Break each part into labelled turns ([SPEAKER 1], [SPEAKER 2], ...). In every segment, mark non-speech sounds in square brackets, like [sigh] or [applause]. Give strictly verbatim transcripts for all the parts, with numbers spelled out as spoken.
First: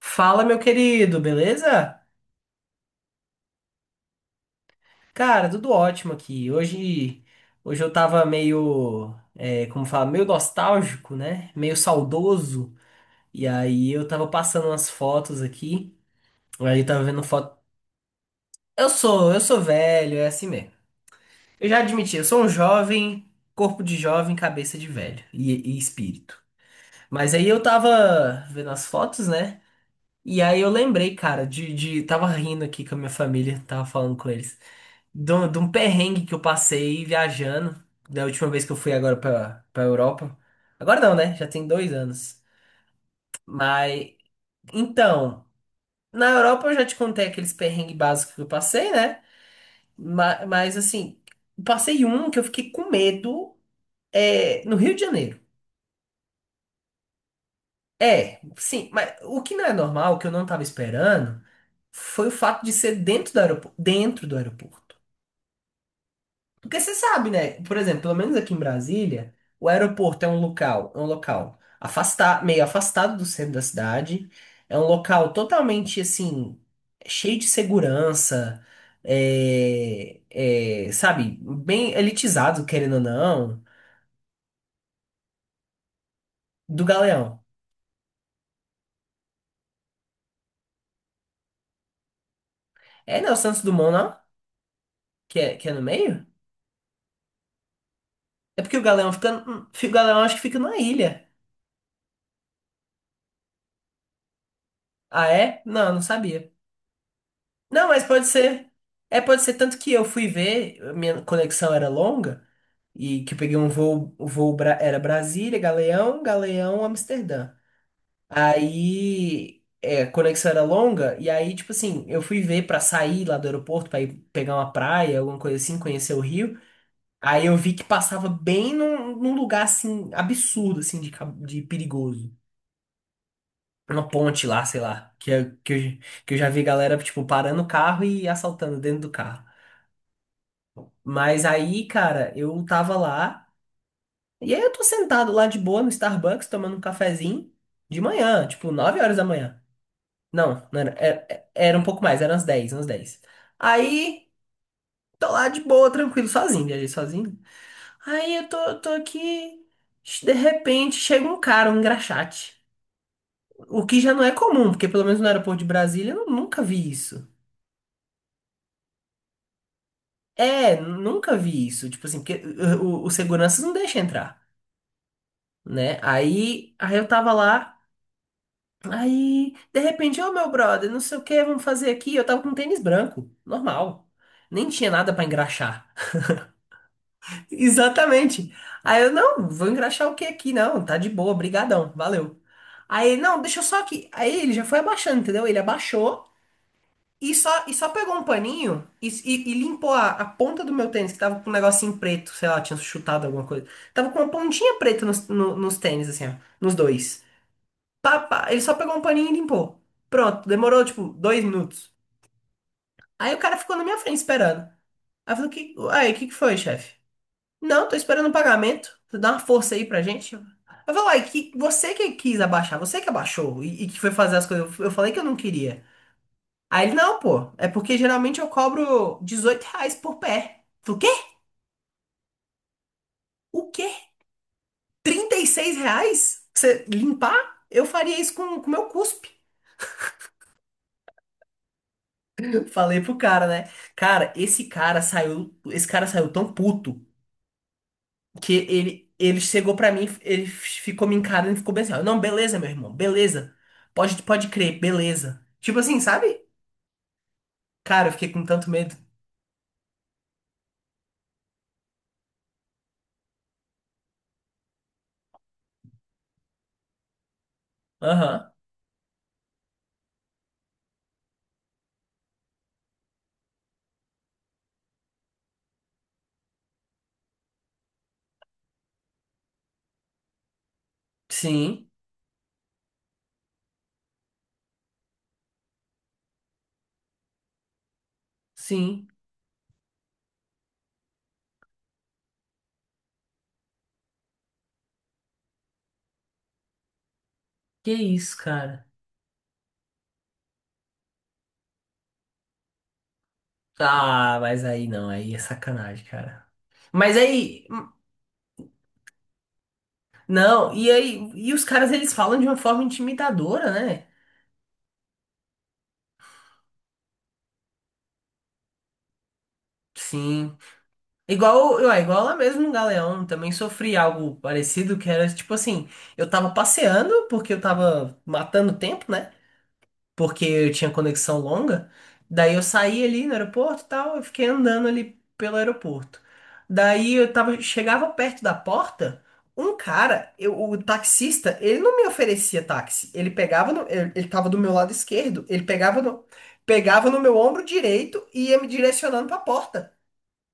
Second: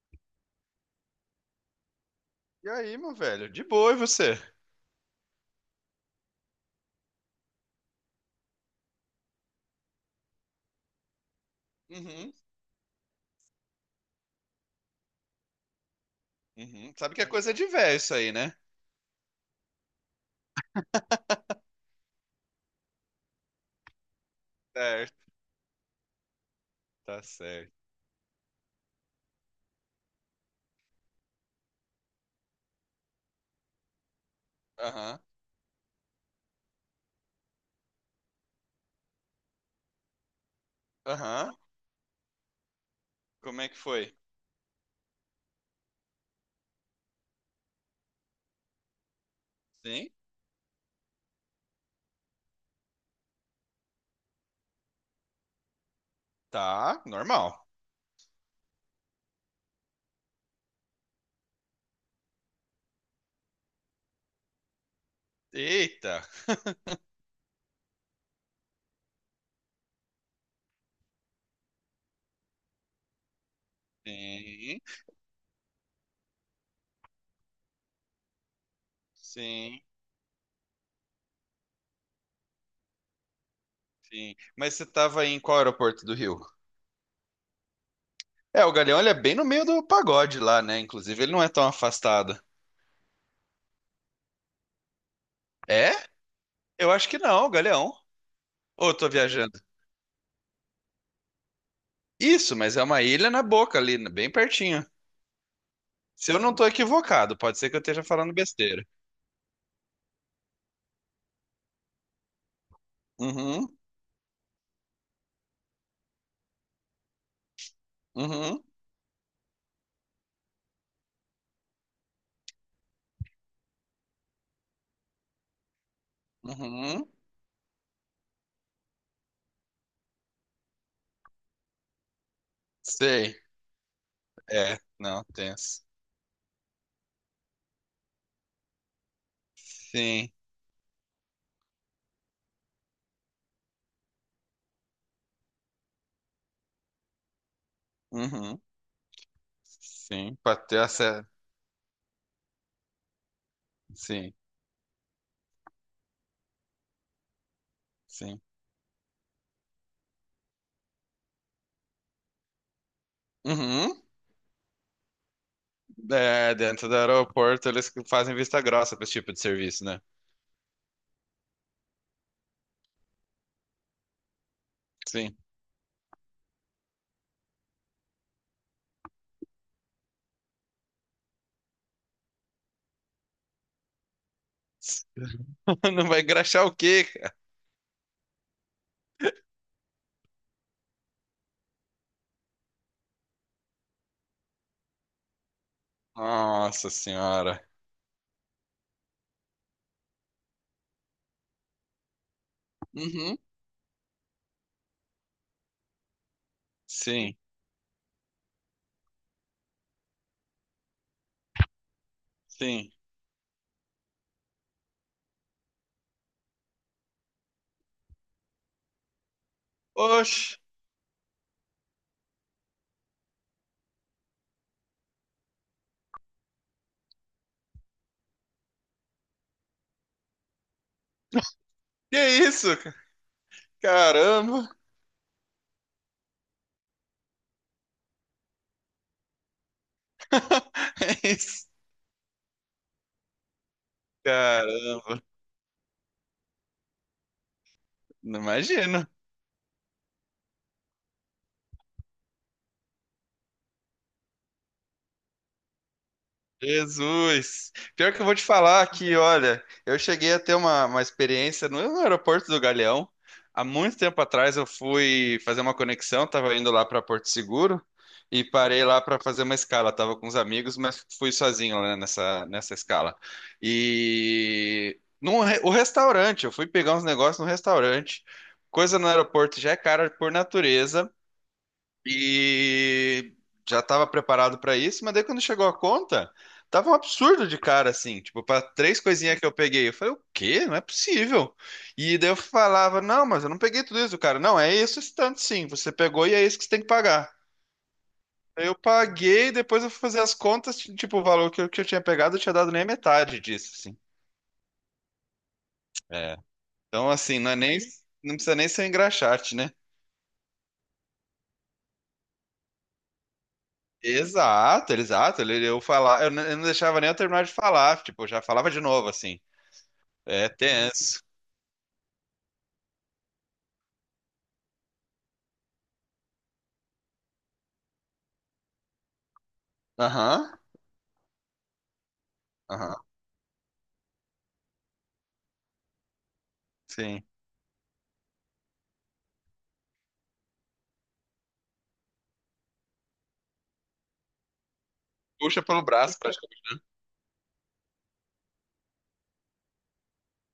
[SPEAKER 1] Fala, meu querido, beleza?
[SPEAKER 2] E aí, meu velho? De boa, e você?
[SPEAKER 1] Cara, tudo ótimo aqui. Hoje, hoje eu tava meio, é, como fala, meio nostálgico, né? Meio
[SPEAKER 2] Uhum,
[SPEAKER 1] saudoso. E aí eu tava passando umas fotos aqui. Aí eu
[SPEAKER 2] uhum.
[SPEAKER 1] tava
[SPEAKER 2] Sabe que
[SPEAKER 1] vendo
[SPEAKER 2] é coisa
[SPEAKER 1] foto.
[SPEAKER 2] de velho isso aí, né?
[SPEAKER 1] Eu sou, eu sou velho, é assim mesmo. Eu já admiti, eu sou um jovem, corpo de jovem, cabeça de velho
[SPEAKER 2] Certo,
[SPEAKER 1] e, e espírito.
[SPEAKER 2] tá
[SPEAKER 1] Mas aí eu
[SPEAKER 2] certo.
[SPEAKER 1] tava vendo as fotos, né? E aí eu lembrei, cara, de, de, tava rindo aqui com a minha família, tava falando com eles.
[SPEAKER 2] Aham,
[SPEAKER 1] De um de um perrengue que eu passei viajando, da última vez que eu fui agora pra, pra Europa. Agora não, né? Já
[SPEAKER 2] aham.
[SPEAKER 1] tem dois anos.
[SPEAKER 2] Como é que foi?
[SPEAKER 1] Mas, então, na Europa eu já te contei aqueles perrengues básicos que eu passei, né?
[SPEAKER 2] Sim?
[SPEAKER 1] Mas, mas assim, passei um que eu fiquei com medo é, no Rio de Janeiro.
[SPEAKER 2] Tá, normal.
[SPEAKER 1] É, sim, mas o que não é normal, que eu não tava esperando, foi o fato de ser dentro do aeroporto, dentro do aeroporto.
[SPEAKER 2] Eita.
[SPEAKER 1] Porque você
[SPEAKER 2] [laughs]
[SPEAKER 1] sabe, né? Por exemplo, pelo menos aqui em Brasília, o aeroporto é um local, é um local afastado, meio afastado do centro da cidade. É
[SPEAKER 2] Sim,
[SPEAKER 1] um local totalmente assim, cheio de segurança,
[SPEAKER 2] sim,
[SPEAKER 1] é, é, sabe, bem elitizado, querendo ou não,
[SPEAKER 2] sim. Mas você tava em qual aeroporto do Rio?
[SPEAKER 1] do Galeão.
[SPEAKER 2] É, o Galeão, ele é bem no meio do pagode lá, né? Inclusive, ele não é tão afastado.
[SPEAKER 1] É, né? O Santos Dumont, não? Que é, que é no
[SPEAKER 2] É?
[SPEAKER 1] meio?
[SPEAKER 2] Eu acho que não, Galeão.
[SPEAKER 1] É porque o
[SPEAKER 2] Ou eu tô
[SPEAKER 1] Galeão fica.
[SPEAKER 2] viajando?
[SPEAKER 1] O Galeão acho que fica na ilha.
[SPEAKER 2] Isso, mas é uma ilha na boca ali, bem pertinho.
[SPEAKER 1] Ah, é? Não, não
[SPEAKER 2] Se eu
[SPEAKER 1] sabia.
[SPEAKER 2] não tô equivocado, pode ser que eu
[SPEAKER 1] Não,
[SPEAKER 2] esteja
[SPEAKER 1] mas pode
[SPEAKER 2] falando
[SPEAKER 1] ser.
[SPEAKER 2] besteira.
[SPEAKER 1] É, pode ser. Tanto que eu fui ver, a minha conexão era longa, e que eu peguei um
[SPEAKER 2] Uhum,
[SPEAKER 1] voo, o voo Bra- era Brasília, Galeão, Galeão, Amsterdã.
[SPEAKER 2] uhum,
[SPEAKER 1] Aí, é, a conexão era longa, e aí, tipo assim, eu fui ver pra sair lá do aeroporto, pra ir pegar uma praia, alguma coisa assim, conhecer o Rio.
[SPEAKER 2] uhum.
[SPEAKER 1] Aí eu vi que passava bem num, num lugar, assim, absurdo, assim, de, ca- de perigoso.
[SPEAKER 2] Sei.
[SPEAKER 1] Uma ponte lá,
[SPEAKER 2] É,
[SPEAKER 1] sei lá,
[SPEAKER 2] não,
[SPEAKER 1] que, eu- que,
[SPEAKER 2] tenso.
[SPEAKER 1] eu, que eu já vi galera, tipo, parando o carro e assaltando dentro do carro.
[SPEAKER 2] Sim.
[SPEAKER 1] Mas aí, cara, eu tava lá, e aí eu tô sentado lá de boa no Starbucks, tomando um cafezinho de manhã,
[SPEAKER 2] Uhum.
[SPEAKER 1] tipo, nove horas da manhã.
[SPEAKER 2] Sim, para
[SPEAKER 1] Não,
[SPEAKER 2] ter
[SPEAKER 1] não era,
[SPEAKER 2] acesso.
[SPEAKER 1] era, era um pouco mais, eram umas dez umas dez. Aí,
[SPEAKER 2] Sim,
[SPEAKER 1] tô lá de boa, tranquilo, sozinho, viajei sozinho. Aí
[SPEAKER 2] sim.
[SPEAKER 1] eu tô, eu tô aqui, de repente chega um cara, um engraxate. O que
[SPEAKER 2] Uhum.
[SPEAKER 1] já não é comum, porque pelo menos no aeroporto de Brasília eu
[SPEAKER 2] É,
[SPEAKER 1] nunca
[SPEAKER 2] dentro
[SPEAKER 1] vi
[SPEAKER 2] do
[SPEAKER 1] isso.
[SPEAKER 2] aeroporto eles que fazem vista grossa para esse tipo de serviço, né?
[SPEAKER 1] É, nunca vi isso. Tipo assim, porque o, o, o segurança não deixa entrar.
[SPEAKER 2] Sim.
[SPEAKER 1] Né? Aí, aí eu tava lá, aí de repente, ô meu brother, não sei o que, vamos fazer aqui. Eu tava com um tênis branco, normal. Nem tinha nada pra engraxar.
[SPEAKER 2] [laughs] Não vai engraxar o quê, cara?
[SPEAKER 1] [laughs] Exatamente. Aí eu, não, vou engraxar o que aqui? Não, tá de boa, brigadão, valeu. Aí, ele, não, deixa eu só aqui. Aí ele já foi abaixando, entendeu? Ele abaixou
[SPEAKER 2] Nossa
[SPEAKER 1] e
[SPEAKER 2] senhora.
[SPEAKER 1] só, e só pegou um paninho e, e- e limpou a, a ponta do meu tênis, que tava com um negocinho preto, sei lá, tinha chutado
[SPEAKER 2] Uhum.
[SPEAKER 1] alguma coisa. Tava com uma pontinha preta nos, no- nos tênis, assim, ó, nos dois.
[SPEAKER 2] Sim,
[SPEAKER 1] Pá, pá. Ele só pegou um paninho e limpou. Pronto, demorou tipo dois minutos.
[SPEAKER 2] sim.
[SPEAKER 1] Aí o cara ficou na minha frente esperando. Aí eu falei, que... aí, o que que foi, chefe? Não, tô esperando o pagamento. Você dá uma força aí pra gente. Eu
[SPEAKER 2] Oxe,
[SPEAKER 1] falei, uai, que você que quis abaixar, você que abaixou e, e que foi fazer as coisas. Eu falei que eu não queria. Aí ele, não, pô, é porque geralmente eu cobro dezoito reais por pé. Eu falei, o quê?
[SPEAKER 2] que isso? ca-
[SPEAKER 1] O quê?
[SPEAKER 2] Caramba.
[SPEAKER 1] trinta e seis reais? Pra você limpar? Eu faria isso com o meu cuspe.
[SPEAKER 2] [laughs] É isso.
[SPEAKER 1] Falei pro cara, né? Cara, esse cara
[SPEAKER 2] Caramba.
[SPEAKER 1] saiu, esse cara saiu tão puto
[SPEAKER 2] Não
[SPEAKER 1] que
[SPEAKER 2] imagino.
[SPEAKER 1] ele, ele chegou pra mim, ele ficou me encarando e ficou bem assim, ó, não, beleza, meu irmão, beleza. Pode, pode crer, beleza. Tipo assim, sabe?
[SPEAKER 2] Jesus!
[SPEAKER 1] Cara, eu
[SPEAKER 2] Pior que eu
[SPEAKER 1] fiquei
[SPEAKER 2] vou te
[SPEAKER 1] com tanto
[SPEAKER 2] falar
[SPEAKER 1] medo.
[SPEAKER 2] que, olha, eu cheguei a ter uma, uma experiência no aeroporto do Galeão. Há muito tempo atrás eu fui fazer uma conexão, estava indo lá para Porto Seguro e
[SPEAKER 1] Aham.
[SPEAKER 2] parei lá para fazer uma escala. Tava com uns amigos, mas fui sozinho, né, nessa, nessa escala. E num, re- o restaurante, eu fui pegar uns negócios no restaurante. Coisa no aeroporto já é cara por natureza,
[SPEAKER 1] Sim,
[SPEAKER 2] e já estava preparado para isso, mas daí quando chegou a conta, tava um absurdo de cara, assim, tipo, para três
[SPEAKER 1] sim.
[SPEAKER 2] coisinhas que eu peguei. Eu falei, o quê? Não é possível. E daí eu falava, não, mas eu não peguei tudo isso, cara. Não, é isso, esse tanto sim, você pegou e é isso que você tem que pagar.
[SPEAKER 1] Que isso,
[SPEAKER 2] Aí eu
[SPEAKER 1] cara?
[SPEAKER 2] paguei, depois eu fui fazer as contas, tipo, o valor que eu, que eu tinha pegado, eu tinha dado nem a metade disso, assim.
[SPEAKER 1] Ah, mas aí não, aí é sacanagem,
[SPEAKER 2] É.
[SPEAKER 1] cara.
[SPEAKER 2] Então,
[SPEAKER 1] Mas
[SPEAKER 2] assim, não é
[SPEAKER 1] aí,
[SPEAKER 2] nem, não precisa nem ser engraxate, né?
[SPEAKER 1] não, e aí, e os caras eles falam de uma forma intimidadora, né?
[SPEAKER 2] Exato, exato. Ele, eu falar, eu, n- eu não deixava nem eu terminar de falar, tipo, eu já falava de novo assim. É
[SPEAKER 1] Sim.
[SPEAKER 2] tenso.
[SPEAKER 1] Igual, ué, igual lá mesmo no Galeão, também sofri algo parecido, que era tipo assim, eu tava passeando porque eu tava matando tempo, né? Porque
[SPEAKER 2] Aham.
[SPEAKER 1] eu tinha conexão longa. Daí eu
[SPEAKER 2] Aham.
[SPEAKER 1] saí ali no aeroporto e tal, eu fiquei andando ali pelo aeroporto. Daí
[SPEAKER 2] Sim.
[SPEAKER 1] eu tava, chegava perto da porta, um cara, eu- o taxista, ele não me oferecia táxi. Ele pegava no, ele, ele tava do meu lado esquerdo,
[SPEAKER 2] Puxa
[SPEAKER 1] ele
[SPEAKER 2] pelo
[SPEAKER 1] pegava
[SPEAKER 2] braço,
[SPEAKER 1] no,
[SPEAKER 2] praticamente.
[SPEAKER 1] pegava no meu ombro direito e ia me direcionando pra porta.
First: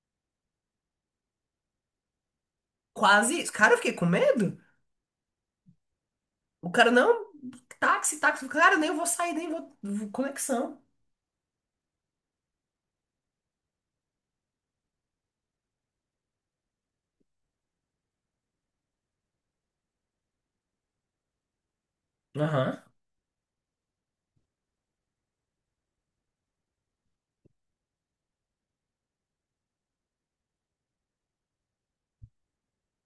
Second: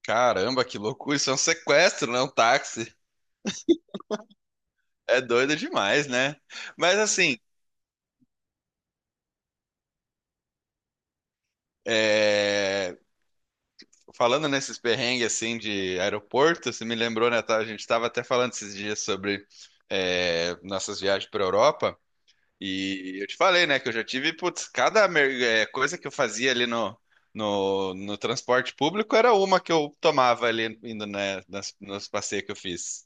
[SPEAKER 2] Caramba, que loucura! Isso é um sequestro, não é um táxi.
[SPEAKER 1] Quase isso. Cara, eu fiquei com medo.
[SPEAKER 2] É doido demais, né?
[SPEAKER 1] O cara,
[SPEAKER 2] Mas
[SPEAKER 1] não,
[SPEAKER 2] assim,
[SPEAKER 1] táxi, táxi. Cara, nem vou sair, nem vou. Vou- Conexão.
[SPEAKER 2] é, falando nesses perrengues assim de aeroporto, você me lembrou, né? Tá? A gente estava até falando esses dias sobre é, nossas viagens para Europa.
[SPEAKER 1] Aham.
[SPEAKER 2] E eu te falei, né, que eu já tive, putz, cada mer- eh, coisa que eu fazia ali no, no, no transporte público era uma que eu tomava ali indo, né, nas, nos passeios que eu fiz.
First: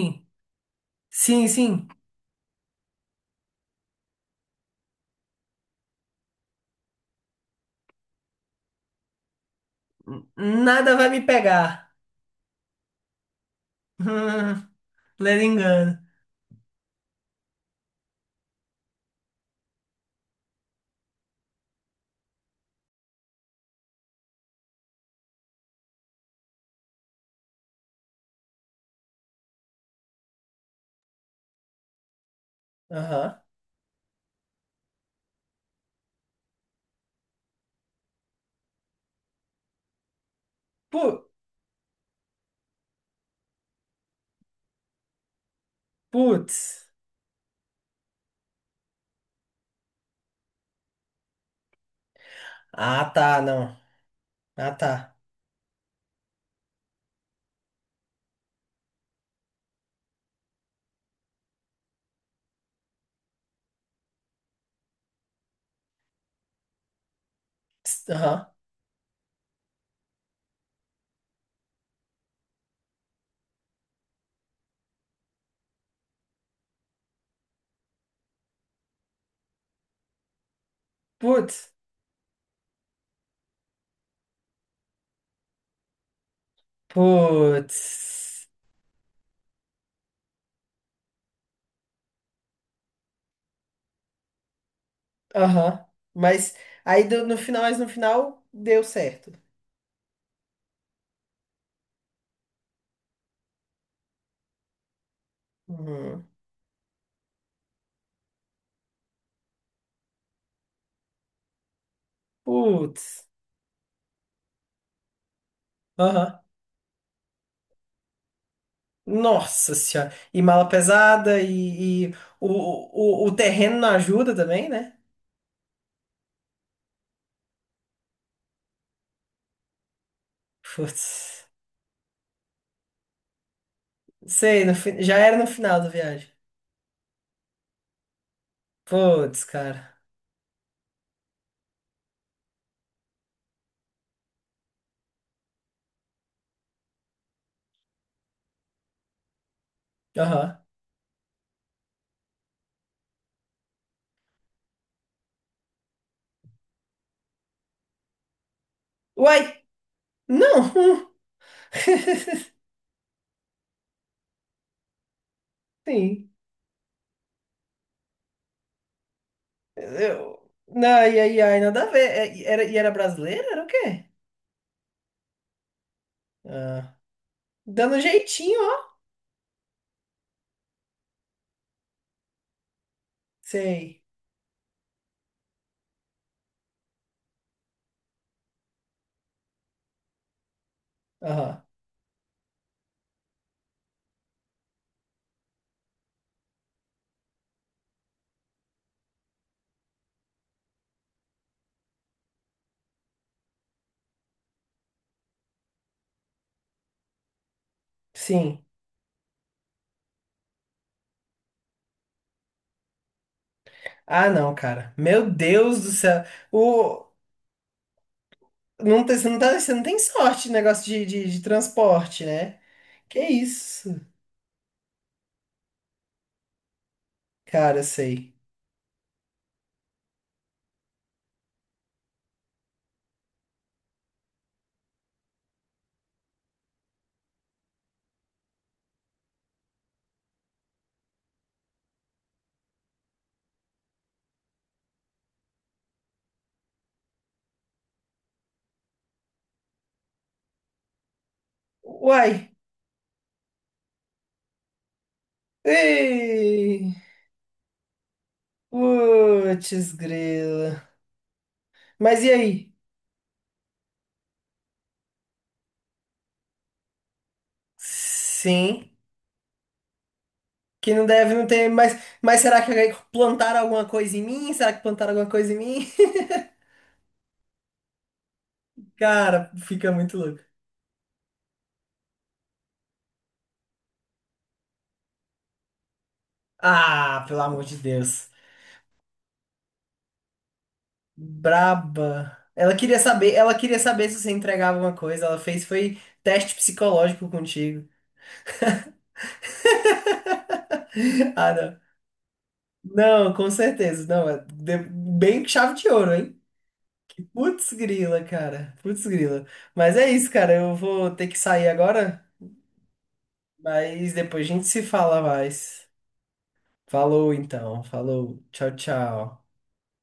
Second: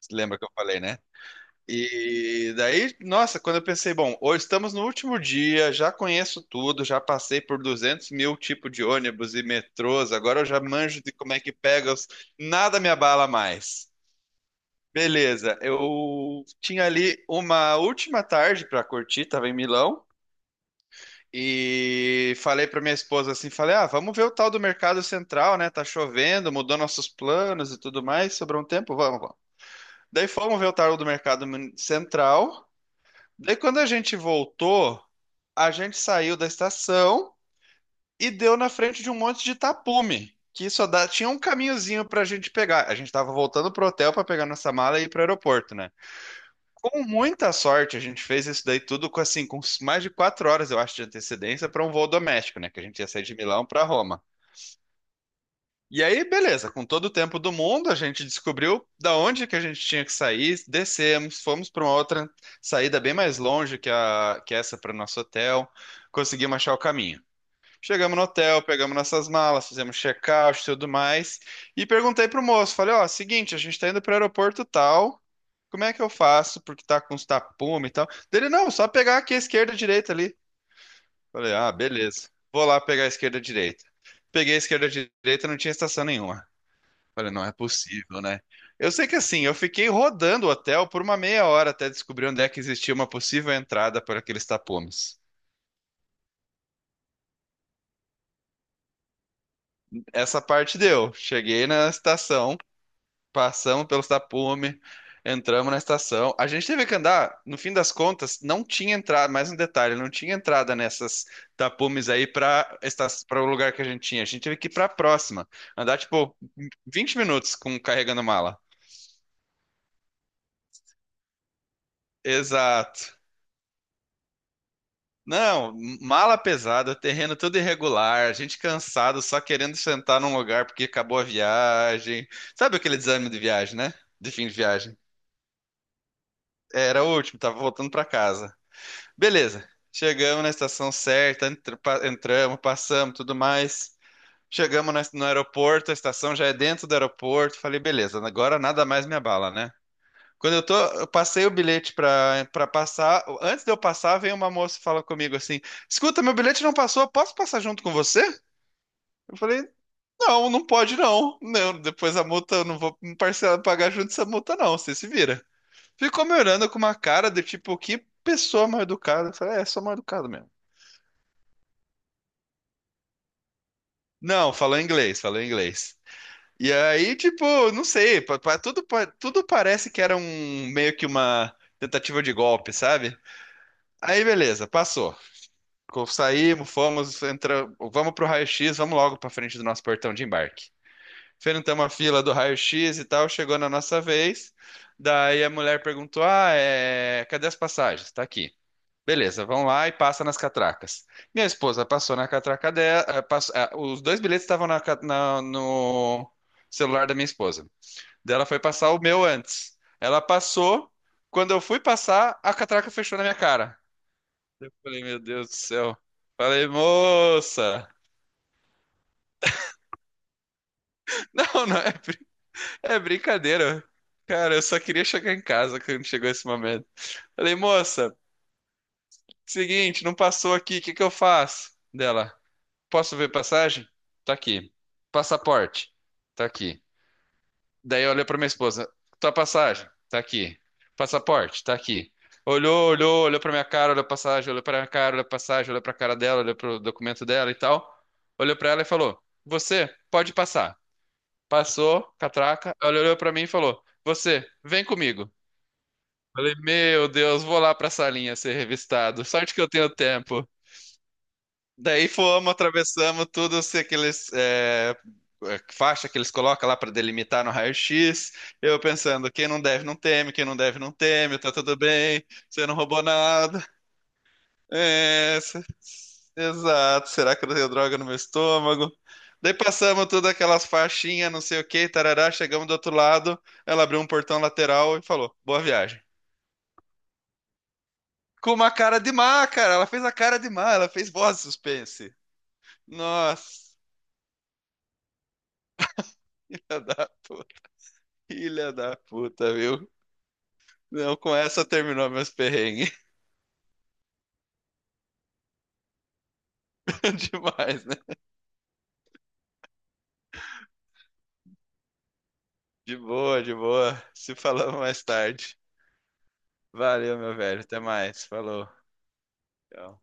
[SPEAKER 2] Você lembra que eu falei, né?
[SPEAKER 1] sim, sim.
[SPEAKER 2] E daí, nossa, quando eu pensei, bom, hoje estamos no último dia, já conheço tudo, já passei por duzentos mil tipos de ônibus e metrôs, agora eu já
[SPEAKER 1] Nada
[SPEAKER 2] manjo
[SPEAKER 1] vai
[SPEAKER 2] de
[SPEAKER 1] me
[SPEAKER 2] como é que
[SPEAKER 1] pegar.
[SPEAKER 2] pega, os...
[SPEAKER 1] [laughs]
[SPEAKER 2] nada me abala mais.
[SPEAKER 1] Hum, lendo
[SPEAKER 2] Beleza,
[SPEAKER 1] engano.
[SPEAKER 2] eu tinha ali uma última tarde para curtir, estava em Milão, e falei pra minha esposa assim, falei, ah, vamos ver o tal do Mercado Central, né? Tá chovendo, mudou nossos planos e tudo mais, sobrou um tempo, vamos, vamos. Daí fomos ver o tal do Mercado Mun- Central.
[SPEAKER 1] Aham.
[SPEAKER 2] Daí quando a gente voltou, a gente saiu da estação e deu na frente de um monte de tapume, que só dá,
[SPEAKER 1] Pu-
[SPEAKER 2] tinha um caminhozinho pra gente pegar. A gente tava voltando pro hotel pra pegar nossa mala e ir pro aeroporto, né?
[SPEAKER 1] Putz.
[SPEAKER 2] Com muita sorte, a gente fez isso daí tudo com assim, com mais de quatro horas, eu acho, de antecedência para um voo doméstico, né? Que a gente
[SPEAKER 1] Ah,
[SPEAKER 2] ia sair de
[SPEAKER 1] tá,
[SPEAKER 2] Milão
[SPEAKER 1] não.
[SPEAKER 2] para Roma.
[SPEAKER 1] Ah, tá.
[SPEAKER 2] E aí, beleza, com todo o tempo do mundo, a gente descobriu da onde que a gente tinha que sair, descemos, fomos para uma outra saída bem mais longe que a que essa para o nosso hotel, conseguimos achar o caminho.
[SPEAKER 1] Psst,
[SPEAKER 2] Chegamos no
[SPEAKER 1] aham.
[SPEAKER 2] hotel, pegamos nossas malas, fizemos check-out e tudo mais. E perguntei pro moço, falei, ó, seguinte, a gente tá indo pro aeroporto tal, como é que eu faço? Porque tá com os tapumes e tal. Dele, não, só pegar aqui a esquerda e a direita ali. Falei,
[SPEAKER 1] Putz.
[SPEAKER 2] ah, beleza. Vou lá pegar a esquerda e a direita. Peguei a esquerda e a direita, não tinha estação nenhuma. Falei, não é possível, né?
[SPEAKER 1] Putz.
[SPEAKER 2] Eu sei que assim, eu fiquei rodando o hotel por uma meia hora até descobrir onde é que existia uma possível entrada por aqueles tapumes.
[SPEAKER 1] Aham. Mas aí do- no final, mas no final deu certo.
[SPEAKER 2] Essa parte deu. Cheguei na estação. Passamos pelos tapumes, entramos na
[SPEAKER 1] Uhum.
[SPEAKER 2] estação. A gente teve que andar, no fim das contas, não tinha entrada, mais um detalhe, não tinha entrada nessas tapumes aí para
[SPEAKER 1] Putz.
[SPEAKER 2] para o lugar que a gente tinha. A gente teve que ir para a próxima, andar tipo
[SPEAKER 1] Aham.
[SPEAKER 2] vinte minutos com carregando mala.
[SPEAKER 1] Nossa senhora. E mala pesada e, e
[SPEAKER 2] Exato.
[SPEAKER 1] o, o, o terreno não ajuda também, né?
[SPEAKER 2] Não, mala pesada, terreno tudo irregular, a gente cansado, só querendo sentar num lugar porque acabou a
[SPEAKER 1] Putz.
[SPEAKER 2] viagem. Sabe aquele desânimo de viagem, né? De fim de
[SPEAKER 1] Sei, no
[SPEAKER 2] viagem.
[SPEAKER 1] fi- já era no final da viagem.
[SPEAKER 2] Era o último, tava voltando para casa.
[SPEAKER 1] Putz,
[SPEAKER 2] Beleza.
[SPEAKER 1] cara.
[SPEAKER 2] Chegamos na estação certa, entr- pa- entramos, passamos, tudo mais. Chegamos na- no aeroporto, a estação já é dentro do aeroporto. Falei, beleza, agora nada mais me abala, né? Quando
[SPEAKER 1] Aham.
[SPEAKER 2] eu tô, eu passei o bilhete pra, pra passar. Antes de eu passar, vem uma moça e fala comigo assim: Escuta, meu bilhete não passou, posso passar junto com você? Eu
[SPEAKER 1] Uai!
[SPEAKER 2] falei: Não, não
[SPEAKER 1] Não!
[SPEAKER 2] pode não. Não, depois
[SPEAKER 1] [laughs]
[SPEAKER 2] a multa, eu não vou me parcelar, pagar junto essa multa, não. Você se vira. Ficou
[SPEAKER 1] Sim.
[SPEAKER 2] me olhando com uma cara de tipo, que pessoa mal educada. Eu falei: É, sou mal educado
[SPEAKER 1] Eu...
[SPEAKER 2] mesmo.
[SPEAKER 1] Não, e aí, ai, nada a ver. É, e era, e era brasileira? Era o quê?
[SPEAKER 2] Não, falou inglês, falou inglês. E
[SPEAKER 1] Ah,
[SPEAKER 2] aí, tipo, não
[SPEAKER 1] dando um
[SPEAKER 2] sei, pa- pa-
[SPEAKER 1] jeitinho,
[SPEAKER 2] tudo,
[SPEAKER 1] ó.
[SPEAKER 2] pa- tudo parece que era um meio que uma tentativa de golpe, sabe?
[SPEAKER 1] Sei.
[SPEAKER 2] Aí, beleza, passou. Co- Saímos, fomos, entra, vamos pro raio-x, vamos logo pra frente do nosso portão de embarque.
[SPEAKER 1] Aham.
[SPEAKER 2] Enfrentamos a fila do raio-x e tal, chegou na nossa vez. Daí a mulher perguntou: Ah, é, cadê as passagens? Tá aqui. Beleza, vão lá e passa nas catracas. Minha esposa passou na catraca dela. eh, pass- ah, os dois bilhetes estavam na ca- na- no celular da minha esposa. Daí ela foi
[SPEAKER 1] Sim.
[SPEAKER 2] passar o meu antes. Ela passou. Quando eu fui passar, a catraca fechou na minha cara.
[SPEAKER 1] Ah, não, cara.
[SPEAKER 2] Falei, meu
[SPEAKER 1] Meu
[SPEAKER 2] Deus do
[SPEAKER 1] Deus do
[SPEAKER 2] céu.
[SPEAKER 1] céu.
[SPEAKER 2] Falei,
[SPEAKER 1] O...
[SPEAKER 2] moça.
[SPEAKER 1] Não tem, você, não tá, você não tem sorte no negócio de,
[SPEAKER 2] [laughs]
[SPEAKER 1] de, de
[SPEAKER 2] Não, não, é,
[SPEAKER 1] transporte,
[SPEAKER 2] brin-
[SPEAKER 1] né?
[SPEAKER 2] é
[SPEAKER 1] Que
[SPEAKER 2] brincadeira.
[SPEAKER 1] isso?
[SPEAKER 2] Cara, eu só queria chegar em casa quando chegou esse momento. Falei,
[SPEAKER 1] Cara,
[SPEAKER 2] moça,
[SPEAKER 1] sei.
[SPEAKER 2] seguinte, não passou aqui, o que que eu faço? Dela. Posso ver passagem? Tá aqui. Passaporte? Tá aqui. Daí olhou pra minha esposa. Tua passagem? Tá aqui. Passaporte? Tá aqui. Olhou, olhou, olhou pra minha cara, olhou a passagem, olhou pra minha cara, olhou a passagem, olhou pra cara dela, olhou pro documento dela e tal. Olhou pra ela e falou: Você pode passar. Passou,
[SPEAKER 1] Uai!
[SPEAKER 2] catraca. Ela olhou pra mim e falou: Você, vem comigo. Falei:
[SPEAKER 1] Ei!
[SPEAKER 2] Meu Deus, vou lá pra salinha ser revistado. Sorte que eu tenho
[SPEAKER 1] Putz,
[SPEAKER 2] tempo.
[SPEAKER 1] grila.
[SPEAKER 2] Daí
[SPEAKER 1] Mas e
[SPEAKER 2] fomos,
[SPEAKER 1] aí?
[SPEAKER 2] atravessamos tudo, se aqueles é, é, faixa que eles colocam lá para delimitar no raio-x. Eu
[SPEAKER 1] Sim,
[SPEAKER 2] pensando, quem não deve não teme, quem não deve não
[SPEAKER 1] que não deve
[SPEAKER 2] teme,
[SPEAKER 1] não
[SPEAKER 2] tá
[SPEAKER 1] ter.
[SPEAKER 2] tudo
[SPEAKER 1] Mas,
[SPEAKER 2] bem,
[SPEAKER 1] mas será
[SPEAKER 2] você
[SPEAKER 1] que
[SPEAKER 2] não roubou
[SPEAKER 1] plantaram
[SPEAKER 2] nada.
[SPEAKER 1] alguma coisa em mim? Será que plantaram alguma
[SPEAKER 2] É,
[SPEAKER 1] coisa em
[SPEAKER 2] se-
[SPEAKER 1] mim? [laughs]
[SPEAKER 2] exato, será que eu tenho droga no meu estômago?
[SPEAKER 1] Cara,
[SPEAKER 2] Daí
[SPEAKER 1] fica
[SPEAKER 2] passamos
[SPEAKER 1] muito
[SPEAKER 2] todas
[SPEAKER 1] louco.
[SPEAKER 2] aquelas faixinhas, não sei o que, tarará, chegamos do outro lado, ela abriu um portão lateral e falou, boa viagem.
[SPEAKER 1] Ah, pelo amor de Deus.
[SPEAKER 2] Com uma cara de má, cara, ela fez a cara de má, ela fez voz de suspense.
[SPEAKER 1] Braba. Ela queria saber, ela
[SPEAKER 2] Nossa,
[SPEAKER 1] queria saber se você entregava alguma coisa. Ela fez foi teste psicológico
[SPEAKER 2] [laughs] que
[SPEAKER 1] contigo.
[SPEAKER 2] filha da puta, viu? Não, com
[SPEAKER 1] [laughs] Ah,
[SPEAKER 2] essa
[SPEAKER 1] não.
[SPEAKER 2] terminou meus perrengues.
[SPEAKER 1] Não, com certeza. Não, é de- bem chave de ouro, hein?
[SPEAKER 2] [laughs]
[SPEAKER 1] Putz
[SPEAKER 2] Demais, né?
[SPEAKER 1] grila, cara. Putz grila. Mas é isso, cara. Eu vou ter que sair agora,
[SPEAKER 2] De boa, de boa.
[SPEAKER 1] mas
[SPEAKER 2] Se
[SPEAKER 1] depois a gente
[SPEAKER 2] falamos
[SPEAKER 1] se
[SPEAKER 2] mais
[SPEAKER 1] fala
[SPEAKER 2] tarde.
[SPEAKER 1] mais.
[SPEAKER 2] Valeu,
[SPEAKER 1] Falou
[SPEAKER 2] meu velho. Até
[SPEAKER 1] então.
[SPEAKER 2] mais.
[SPEAKER 1] Falou.
[SPEAKER 2] Falou.
[SPEAKER 1] Tchau, tchau.
[SPEAKER 2] Tchau.